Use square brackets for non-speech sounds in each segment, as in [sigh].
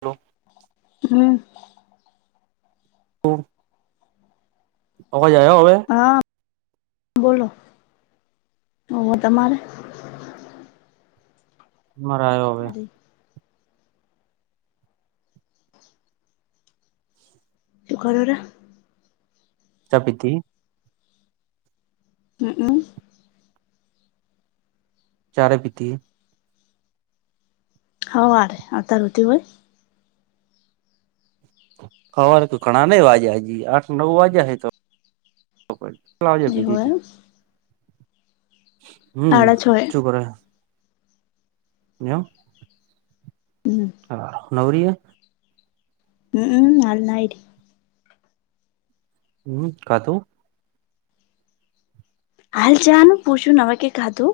Hello. હમ્મ. [unintelligible] અવાજ આયો અવે? હા બોલો ઓ તમારે. મરાયો હવે. તું કર ર ચા પીધી? ઉ ઉમ્મ ક્યારે પીધી? હવારે અત્યાર હુદી હોય હવારે તું ઘણા નહી વાગ્યાં હજી આઠ નવ વાજ્યા હે તો. કેટલા વાગે એ પીધી હોય તી હમ્મ સાડા છ એ ચુપ રહે ન્યાં આવ હમ હા નવરી હે ઉ ઉમ્મ હાલ નાઈટ હમ્મ ખાદુ હાલ ચા નું પૂછું ન હવે કે ખાદુ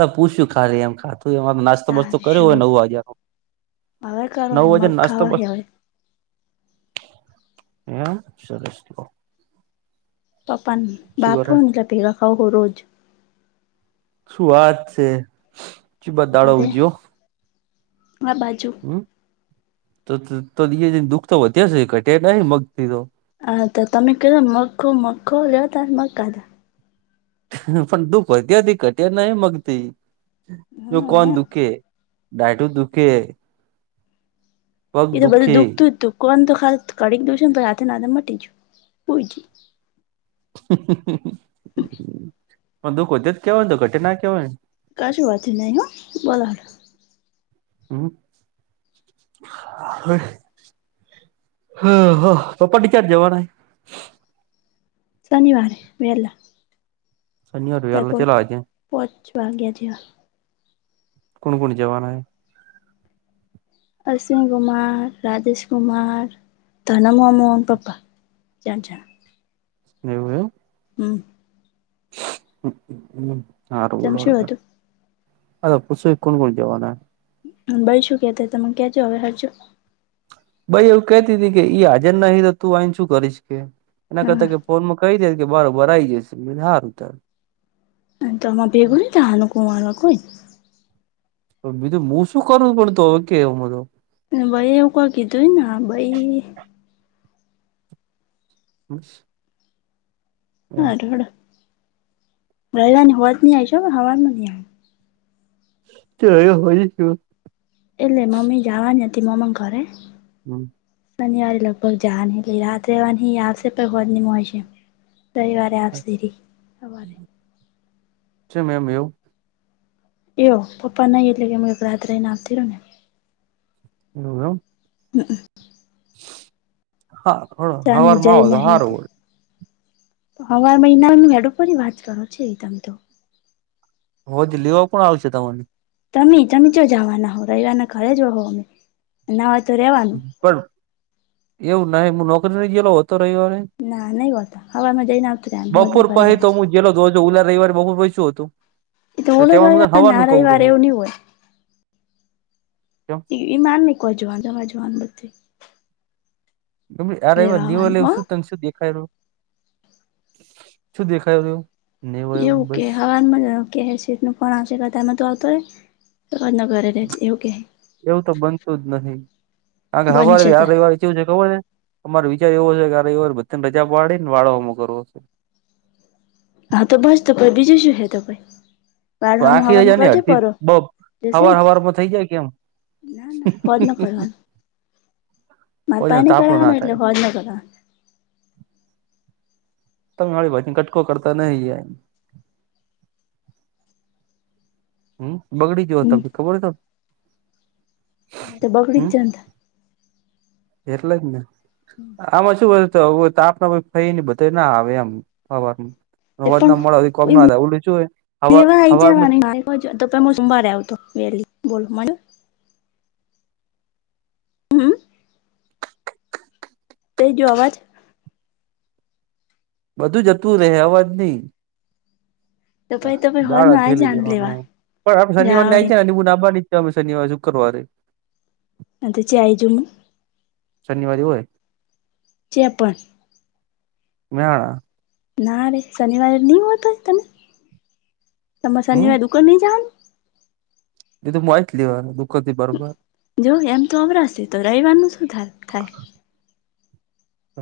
અરે પૂછ્યું ખાલી એમ ખાતું એમાં તો નાસ નાસ્તો બાસ્તો કર્યો હોય તારશું નવ વાગ્યાનો હવે કરો નવ હે મગ વાજ્યા નાસ્તો ખાવા હે બાસ્તો હવે એમ સરસ લો. પપાન શું બાપ કરે હું ન તે [unintelligible] રોજ. શું વાત છે? ચીબા દાડો અરે ઉજ્યો આ બાજુ હમ? તો તો [inaudible] દુઃખ તો વધ્યા છે ઘટે કાહે મગથી તો. હા તો તમે કયો મખો મખો લો તાર મખાન. પણ દુઃખ વધ્યા તી ખટ્યા નહી મગતી જો હમ કોણ દુખે. દાયઢું દુઃખે. એ તો બધું દુખે દુખતું જ તું. કોણ તો ખાસ કડીન દઉ છે ન તો હાથે ન હાથે મટી જયું. સુઈ જયું. પણ દુઃખો તે જ કેવાય તો ઘટે ના કેવાય. કશું વધ્યું નહી હ બોલો- હમ હ. હા હ તો પાડી ચાર જવાના. શનિવારે વેલા. શનિવારે વેલા કેટલા વાગે? પાંચ વાગ્યા જેવા કોણ કોણ જવાના? અશ્વિ કુમાર રાજેશ કુમાર ધનમ મોહન પપ્પા. જજ [unintelligible] એવું એમ હમ હ હ જમશું હતું રબલોડ. અ પુછો કોણ કોણ જવાના? ભાઈ શું કેતા તા ક્યાં જવાના છો. ભાઈ એવું કેહતી હતી કે ઈ હાજર નહી રેતુ તું આઇને શું કરીશ કે. એના હા કરતા કે ફોનમાં કહી દે કે બરોબર આવી ગયું છે મેં કે હારુ તાર. અ તમાં ભેગુ ની થાવાનું કુંવારમાં કોઈ? બીજુ હું શું કરુ પણ તો કેવ મધ. એને ભાઈએ એવુ કોઈ કીધું હોય ને ભાઈ. [unintelligible] હા રોડ, રહેવાની હોજ નહી આવે છે હવારમાં નહી આવે. તો રહ્યો હોયું તો. એટલે મમ્મી જાવાની હતી મામા ઘરે. હમ્મ. શનિવારે લગભગ જાવાની રાત રહેવાની આવશે પણ હોદ ની મળશે રવિવાર લે આપસી હવારે. છે મેમ એવુ. એવુ પપ્પા નહી એટલે કે મેં રાત રઈને આવતી રહો ને. એવું એમ. હમ્મ હમ્મ. હા હ ચાની હવારમાં આવો તો હારુ. હવા મહિના મેેડપરી વાત કરો છે તમે તો. હોજ લેવા કોણ આવશે તમને. તમે તમે જો ચિયો જવાના હો રવિવારના ઘરે જ રહો અમે ના હોય તો રેવાનું. પણ એવું નાહી હું નોકરી નહી ગેલો હોતો રવિવારે. ના નહી હોતા હવારમાં જઈને આવતું રેવાનું હો જ બપોર ની પડી પછી તો રેવાનું. હું ગેલો તો ઉલા રવિવારે બહુ શું હતું એ તો ઓલો તેવામાં રવિવાર ના હવારનું ખવું રવિવાર રહું. એવું નહી હોય ઇ ઇમાની કો જોવાનું જવા જવાનું નથી. તમે આ લેવા રવિવારે દીવો આવવાનું લેવું હો શું તને શું દેખાય રહ્યુ શું દેખાય રહ. એવું કે હવારમાં જ આવ. કે સેઠ નો ફોન આવશે કતામાં તો આવતો હોય નગરે ઘરે રહેજે એવું કહે. એવું તો બનતું જ નથી કારણ કે હવારે બનશે આ તા રવિવારે કેવું છે ખબર અમારો વિચાર એવો છે કે આ રવિવારે બધાને રજા પાડી ને વાળો અમ કરવો છે. હા તો બસ તો બીજું શું હે ત પહી. બાર પણ હું આખી હવામાં રજા ને મુકાલવજે અડધી પડો બપ જસે. હવાર હવારમાં થઈ જાય કેમ ના-ના ફોન ન કરવાનું. માર પાહે ની તાપણું ના કરાવાનો થાય એટલે હોજ ન કરવાનું. તો માં ભજન કટકો કરતા નહી. હમ્મ બગડી જોયો હમ તમને ખબર ત. હમ્મ તે બગડી હમ જ જાય ન. એટલે જ ને. આમાં શું તાપ ફઈને બધા ના આવે એમ. હવારમાં. તે અવાજ પણ ના મળવા કોમ ના થાય ઓલું શું હ હવા માંજ. હજ તો તમે સોમવારે આવતો વહેલી બોલો મને. હમ્મ. તે ગ્યો અવાજ. બધું જતું રહે અવાજ નહી. તો પહી તો પહી દાળ હોજનો આઈ થેલી લેવા જવાનું પણ આપે શનિવાર ને આવી જાવડીન છેને બુ નાબવાની. અમે શનિવારે, શુકરવારે. હ તો ચાય જો ને. શનિવારી હોય. છે પણ. મેળા. ના રે શનિવારે નહી હોતો, તમે હમ શનિવારે દુકાને નહી જાવાનું. એ તો મું આઈ જ લેવાને દૂકોન થી બારોબાર. જો એમ તો અમારા તો રવિવારનું શું થાય થાય.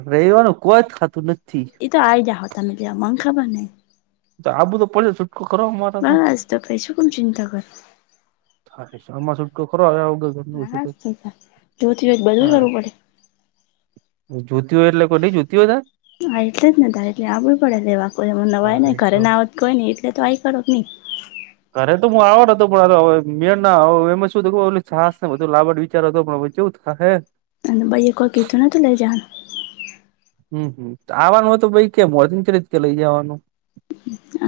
રવિવારે કોઈ જ થાતું નથી. એ તો આઈ જાય હતા તમે મને ખબર ને. આ બુંધ તો પડે છુટકો કરવા મારે તો. તમે શું કામ ચિંતા કરે. હાલે એમાં [unintelligible] ઉભો. હા એવું બધું કરવું પડે. જોટી હોય એટલે કોઈ નઈ જુત હોત. હા, એટલે જ ને તારે એટલે આવડું પડે લેવાઈ તારે નવાયને શું ઘરેના આવત કોઈ નઈ એટલે તો ટ્રાઈ કરો જ નહી. ઘરે તો હું આવાનો હતો પણ મે એ શું છાસ ને બધું લાવવા વિચાર હતો, પણ હવે [unintelligible] અને ભાઈએ કાંઈ કીધું નહિ ને જાન. હમ્મ, આવવાનું હોય તો કેમ હોત તરત કે લઈ જવાનું.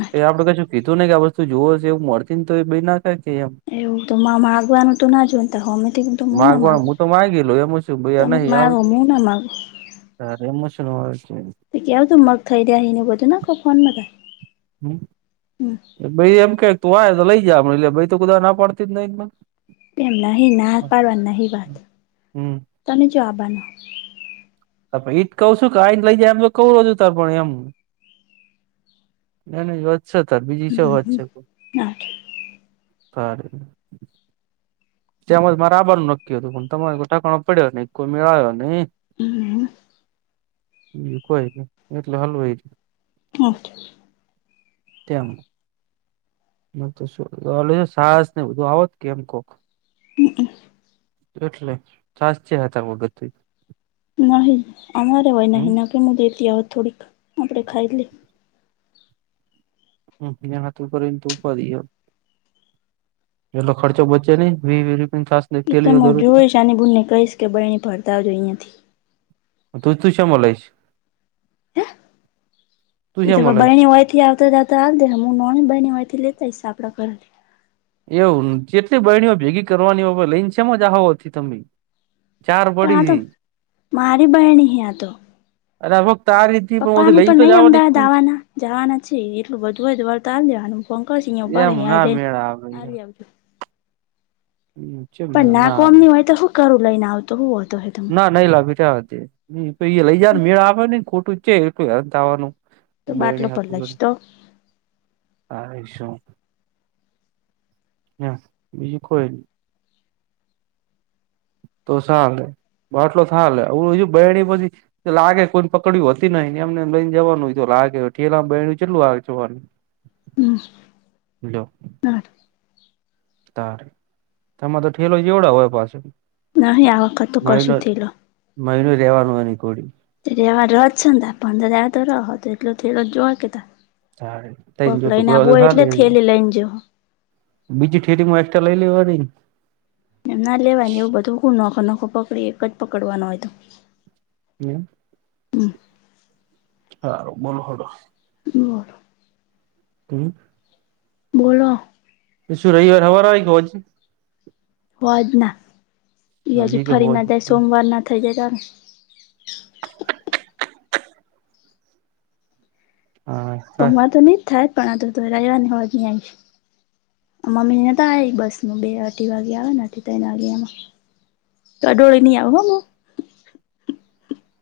તો એ આપણે કશું કીધું નહિ કે આ વસ્તુ જોવો હશે એવું મળતી ને તો એ નાખાય કે એમ. એવું તોમા માગવાનું તો ના જોયને અમે તો હું ના માગવા માગું. હું તો માગી લઉ એમાં શું તમે તો મારો હું ના મારું મુ ના માગો. હા એમ છે. કેવો મગ થઈ જાયને બધું ના કહો ફોનમાં. હમ્મ. હમ્મ. ભાઈ એમ કે તું આતો લઈ જે એટલે ભાઈ તો ના પાડતી જ નહી. એમ નહી, મેં ના પાડવાની નવી વાત, હમ તમે જવાબ આપવાના. એજ જ કહું છું કે આઈ લઈ જાય એમ તો એવું હતું ત પણ એમ. ના નહી વધશે તારે બીજી વધશે. સારુ. અમેતો બરાબરનું નક્કી હતું પણ તમારે કોઈ ઠેકાણો પડ્યો નહી કોઈ મેળ્યો નહી. બીજ કોઈ એટલે એવું એ. [unintelligible] તેમ. તો સાસને બધું [unintelligible] કેમ કહો. એટલે છાશ [unintelligible] નહી, અમારે હોય નહી, ના કે હું દેતી આપણે ખાઈ લઇએ થોડીક આપણે ખાઈ લેય. એકબીજા રહીને [unintelligible] એટલે ખર્ચ બચે ને વીસ-વીસ રૂપિયાની છાશ. એ ત હું જોઈશ આની બેનને કહીશ કે બેન ફરતા અહીંયાથી. તું શેમાં લઈશ? હું? તું એ તો શેમાં લઈશ બરણી હોય, અયથી આવતા જ રેવાદે હું નોની બની એ તો હિસા આપણા કરી એવું કેટલી બરણીઓ ભેગી કરવાની હોય લઈને શેમાં જવાનુ તો? પણ આ તો, મારી બાળણી આ તો. લગભગ તારી જ પપ્પા ને પણ નહી અમદાવાદ આવવાના જવાના છે, એટલું બધું જ વળતા આવી દેવા ફોન કરશે અહીંયા ઉભા રેય અહીં જાય. ખરાબ આ લય આવજો. હમ્મ, શબગણના ક્યુ લઈને આવતો હવે હતો. હા નઈ લેય, ભેટા લઈ જને મેળામાં આવે ને ખોટું છે એટલું અંત આવવાનું. તો બાટલો બેડી પર હથું લઈશ તો હા એ શું? બ છે કોઈ? તો સાલેે બાટલો થાલેે, હ બીજું બહેણી પછી? લાગે કોઈને પકડ્યું હતી નહીને એમને લઈને જવાનું હોય, તો લાગે ઠેલામાં બહે કેટલું આવે જવાનું? હેલો ના ત તમારે તો ઠેલો જેવડા હોય પાછો નહી આ વખત તું મહિનો કશું થેલો મહિનો રહેવાનું હોની કોડી તવા ર છેને ત પંદર તો રહ હતો. એટલો થલો જોવા કેતા તારે તઈન કોઈક જો લઈને ટુકડા આ હોય તો બોય એટલે ચાલે થયેલી લઈને જ બીજી થેરીમાં એક્સ્ટ્રા લઈ લેવા એમ ના લેવાની એવું બધું નોખો નોખો પકડી એક જ પકડવાનો હોય તો. એમ હમ હારુ બોલો હડો બોલો હમ્મ બોલો એ શું રહી વાર હવાર એક ગ હજ- હોજ ના એ હજી કે ફરી હોજ ના જાય સોમવાર ના થઇ જાય તાર હા સોમવાર તો નહી જ થાય પણ આ તો તો ર આવવા હોવા નહીં આવીશ. મમ્મીને તો આ બસ બે અઢી વાગ્યા આવે ત્રણ વાગ્યા એમાં તો આ ડડોળ નની આવ હ.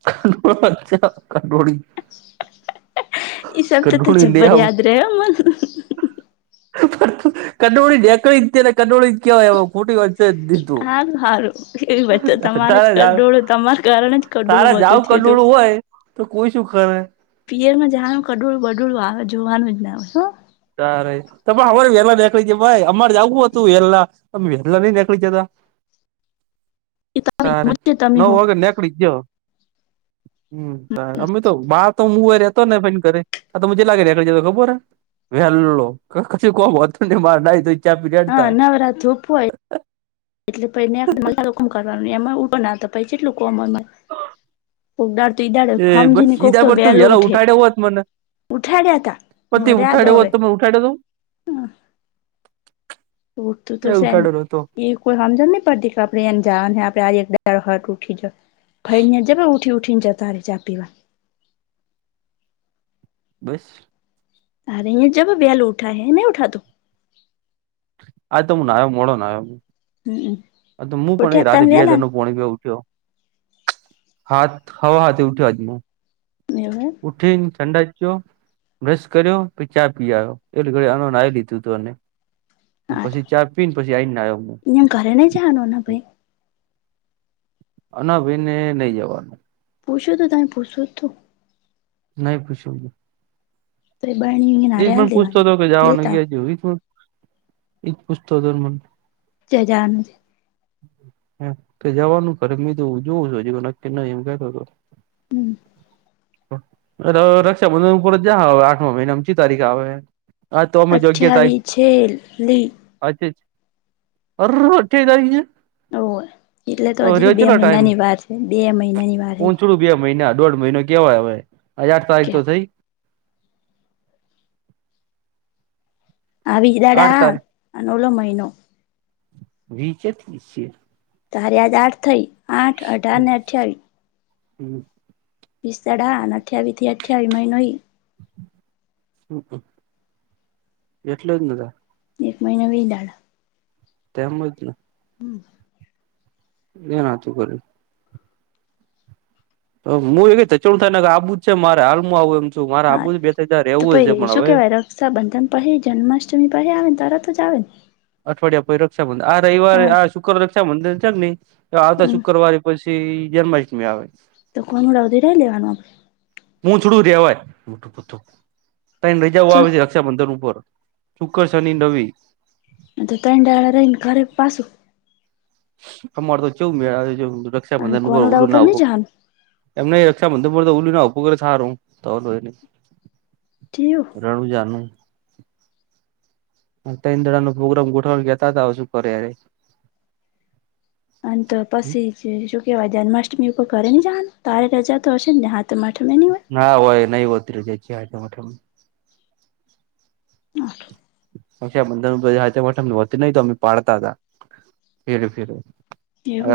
કડોચા કંડોડી ઈ સબ તો તો જબ્બર યાદ રહે મન [unintelligible] કંડોળી કેવાય એ ખોટી વચ્ચે જ દીધુ હારું હારું એવી વચ્ચે તમારે જ કડોળું તમારા કારણે જ કડોળું તારા જાાવ બધું થયું હતું કલોોળું હોય તો કોઈ શું કરે પિયરમાં જનું કડોળું બડડું આવે જોવાનું જ ના હોય. તારે તો ભાઈ અમારે વેરલા દેખળ છે ભાઈ અમારે જું હતું વેલા, અમ એલા ન જાકલી જ હતા. [unintelligible] તમે નવ હો [unintelligible] તો ન કરે આ તો મજે લાગે રાખડી જ તો ખબર! [unintelligible] રેડતા હા નવરાત્રપ હોય. એટલે પને બધા લોકોમ કરવાનું એમાં પણ નાતો પ કેટું અમરમાં કોક દાળ તો ઈ ડડે એ બસ સમમજીને કોક ઈદા તો પર તું વહેલું વેલો ઉઠે! ઉઠાડ્યો હોત મને ઉઠાડ્યા તા હ પતિ ર્યાદો ઉઠાડ્યો હોત હવે. તો મને ઉઠાડ્યો તો ઉતું એ તોશે ઉઠાડ્યો હતો એક કોઈ સમજણ ન પડતી કે આપડે એ જાન હે આપડે એક હ ઉઠી જ, [unintelligible] વા ઉઠી ઉઠી ને જતા ર ચા પીવા. બસ અરે જબ વ્યાલ ઉઠા હ નહી ઉઠા તો, આજ તો હું ના આવ્યો મોડો ના હમ આવ્યો હું પણ એ ઉઠ્યા રાતે તમે બે હજ ન વહેલા નો [unintelligible] સાત સવા સાથે ઊઠ્યો આજ એવે એમ ઉઠીન સાંડશ જયો બ્રશ કર્યો પછી ચા પી આવ્યો એલે ઘડ આનો નાઈ લીધું તું પછી ચા પીને પછી આવીઈને આવ્યોને એમ ઘરે નહીં જવાનું ને ભાઈ હ ના બેાઈને નઈ જવાનું પુછો તું તમે પુછો તો નહી પૂછાયું [unintelligible] એજ પણ પૂછતો દેવાની કે જવા ન લેતા ગયા છે એ પણ એજ પૂછતો પણ ક્યાં જવાનું હ તો જવાનું ખરે મે તો જોવું છ હ નકકી નહી એમ કેતો હતો હમ રક્ષાબંધન ઉપર જા હવે આઠમા મહિનામાં કઈ તારીખે આવે હા તો અઠાવીસ છેલ્લી અચ્છા અચ્છા અઠવીશ તારિક છે. ઓ એટલે તો હજી તો રહ્યો બે કેટલો ટાઈમ મહિનાની વાર છે બે મહિનાની વાર હ પોહચડું બે મહિના દોઢ મહિનો કેવાય હવે આજ આઠ તારીખ કે તો થઈ આ વીજ આઠ દાડા તારીખ આન આલો મહિનો વીચે છે. તાર યાદ આઠ થઈ આઠ અઢાર ને અઠ્યાવીસ હમ વીસ દડા અને અઠ્યાાવીસથી અઠાવીસ મહિનો ઈ હ એટલે જેન એક મહિના વીસ દાડા તેમજ હમ એન તું કર તો હું એ ક ચુણ થ આવુ જ છે મારે હાલમાં આવવું એમ છું મારે હા આવુ જ બે ત્રણ દડા તો રહેવું જ છે પહી પણ શું હવે કેવાય રક્ષાબંધન પહેે જન્માષ્ટમી પહે આવે તરત જ જા આવે અઠવાડિયા પછી રક્ષાબંધન આ રવિવારે હા આ શુક્રવારે રક્ષાબંધન છે નહી આવતા હમ શુક્રવારે પછી જન્માષ્ટમી આવે તો કાનુડા ઉડાવધેરાય લેવાનું આપણે [unintelligible] રજા આપડે આવે રક્ષાબંધન ઉપર શુક્રવારે અને રવી અતો ત્રણ દડા રહીને ઘરે પાસું અમાર તો જોવું મે અને રક્ષાબંધન ઉપર કોનુડા ઓલું ના નહી હું જવાનું એમને એ રક્ષાબંધન તો ઉલી ના હોું કરે સારું તોય નહી [unintelligible] રણુંજાનું ત્રણ દડા ન પ્રોગ્રામ ગોઠવા ગેતા હતા હ શું કરે યરે અ તો પછી શ કેવાય જન્માષ્ટમી ઉપર ઘરે નહિં જવાનું તારે રજા તો હશે ને હાથ આઠમે ની હોય. નાા હોય નહી ઓતરી જાય છે સાતમ આઠમ હા [unintelligible] તો અમેમે પાડતા હતા ફેરે ફેરે એવું હ.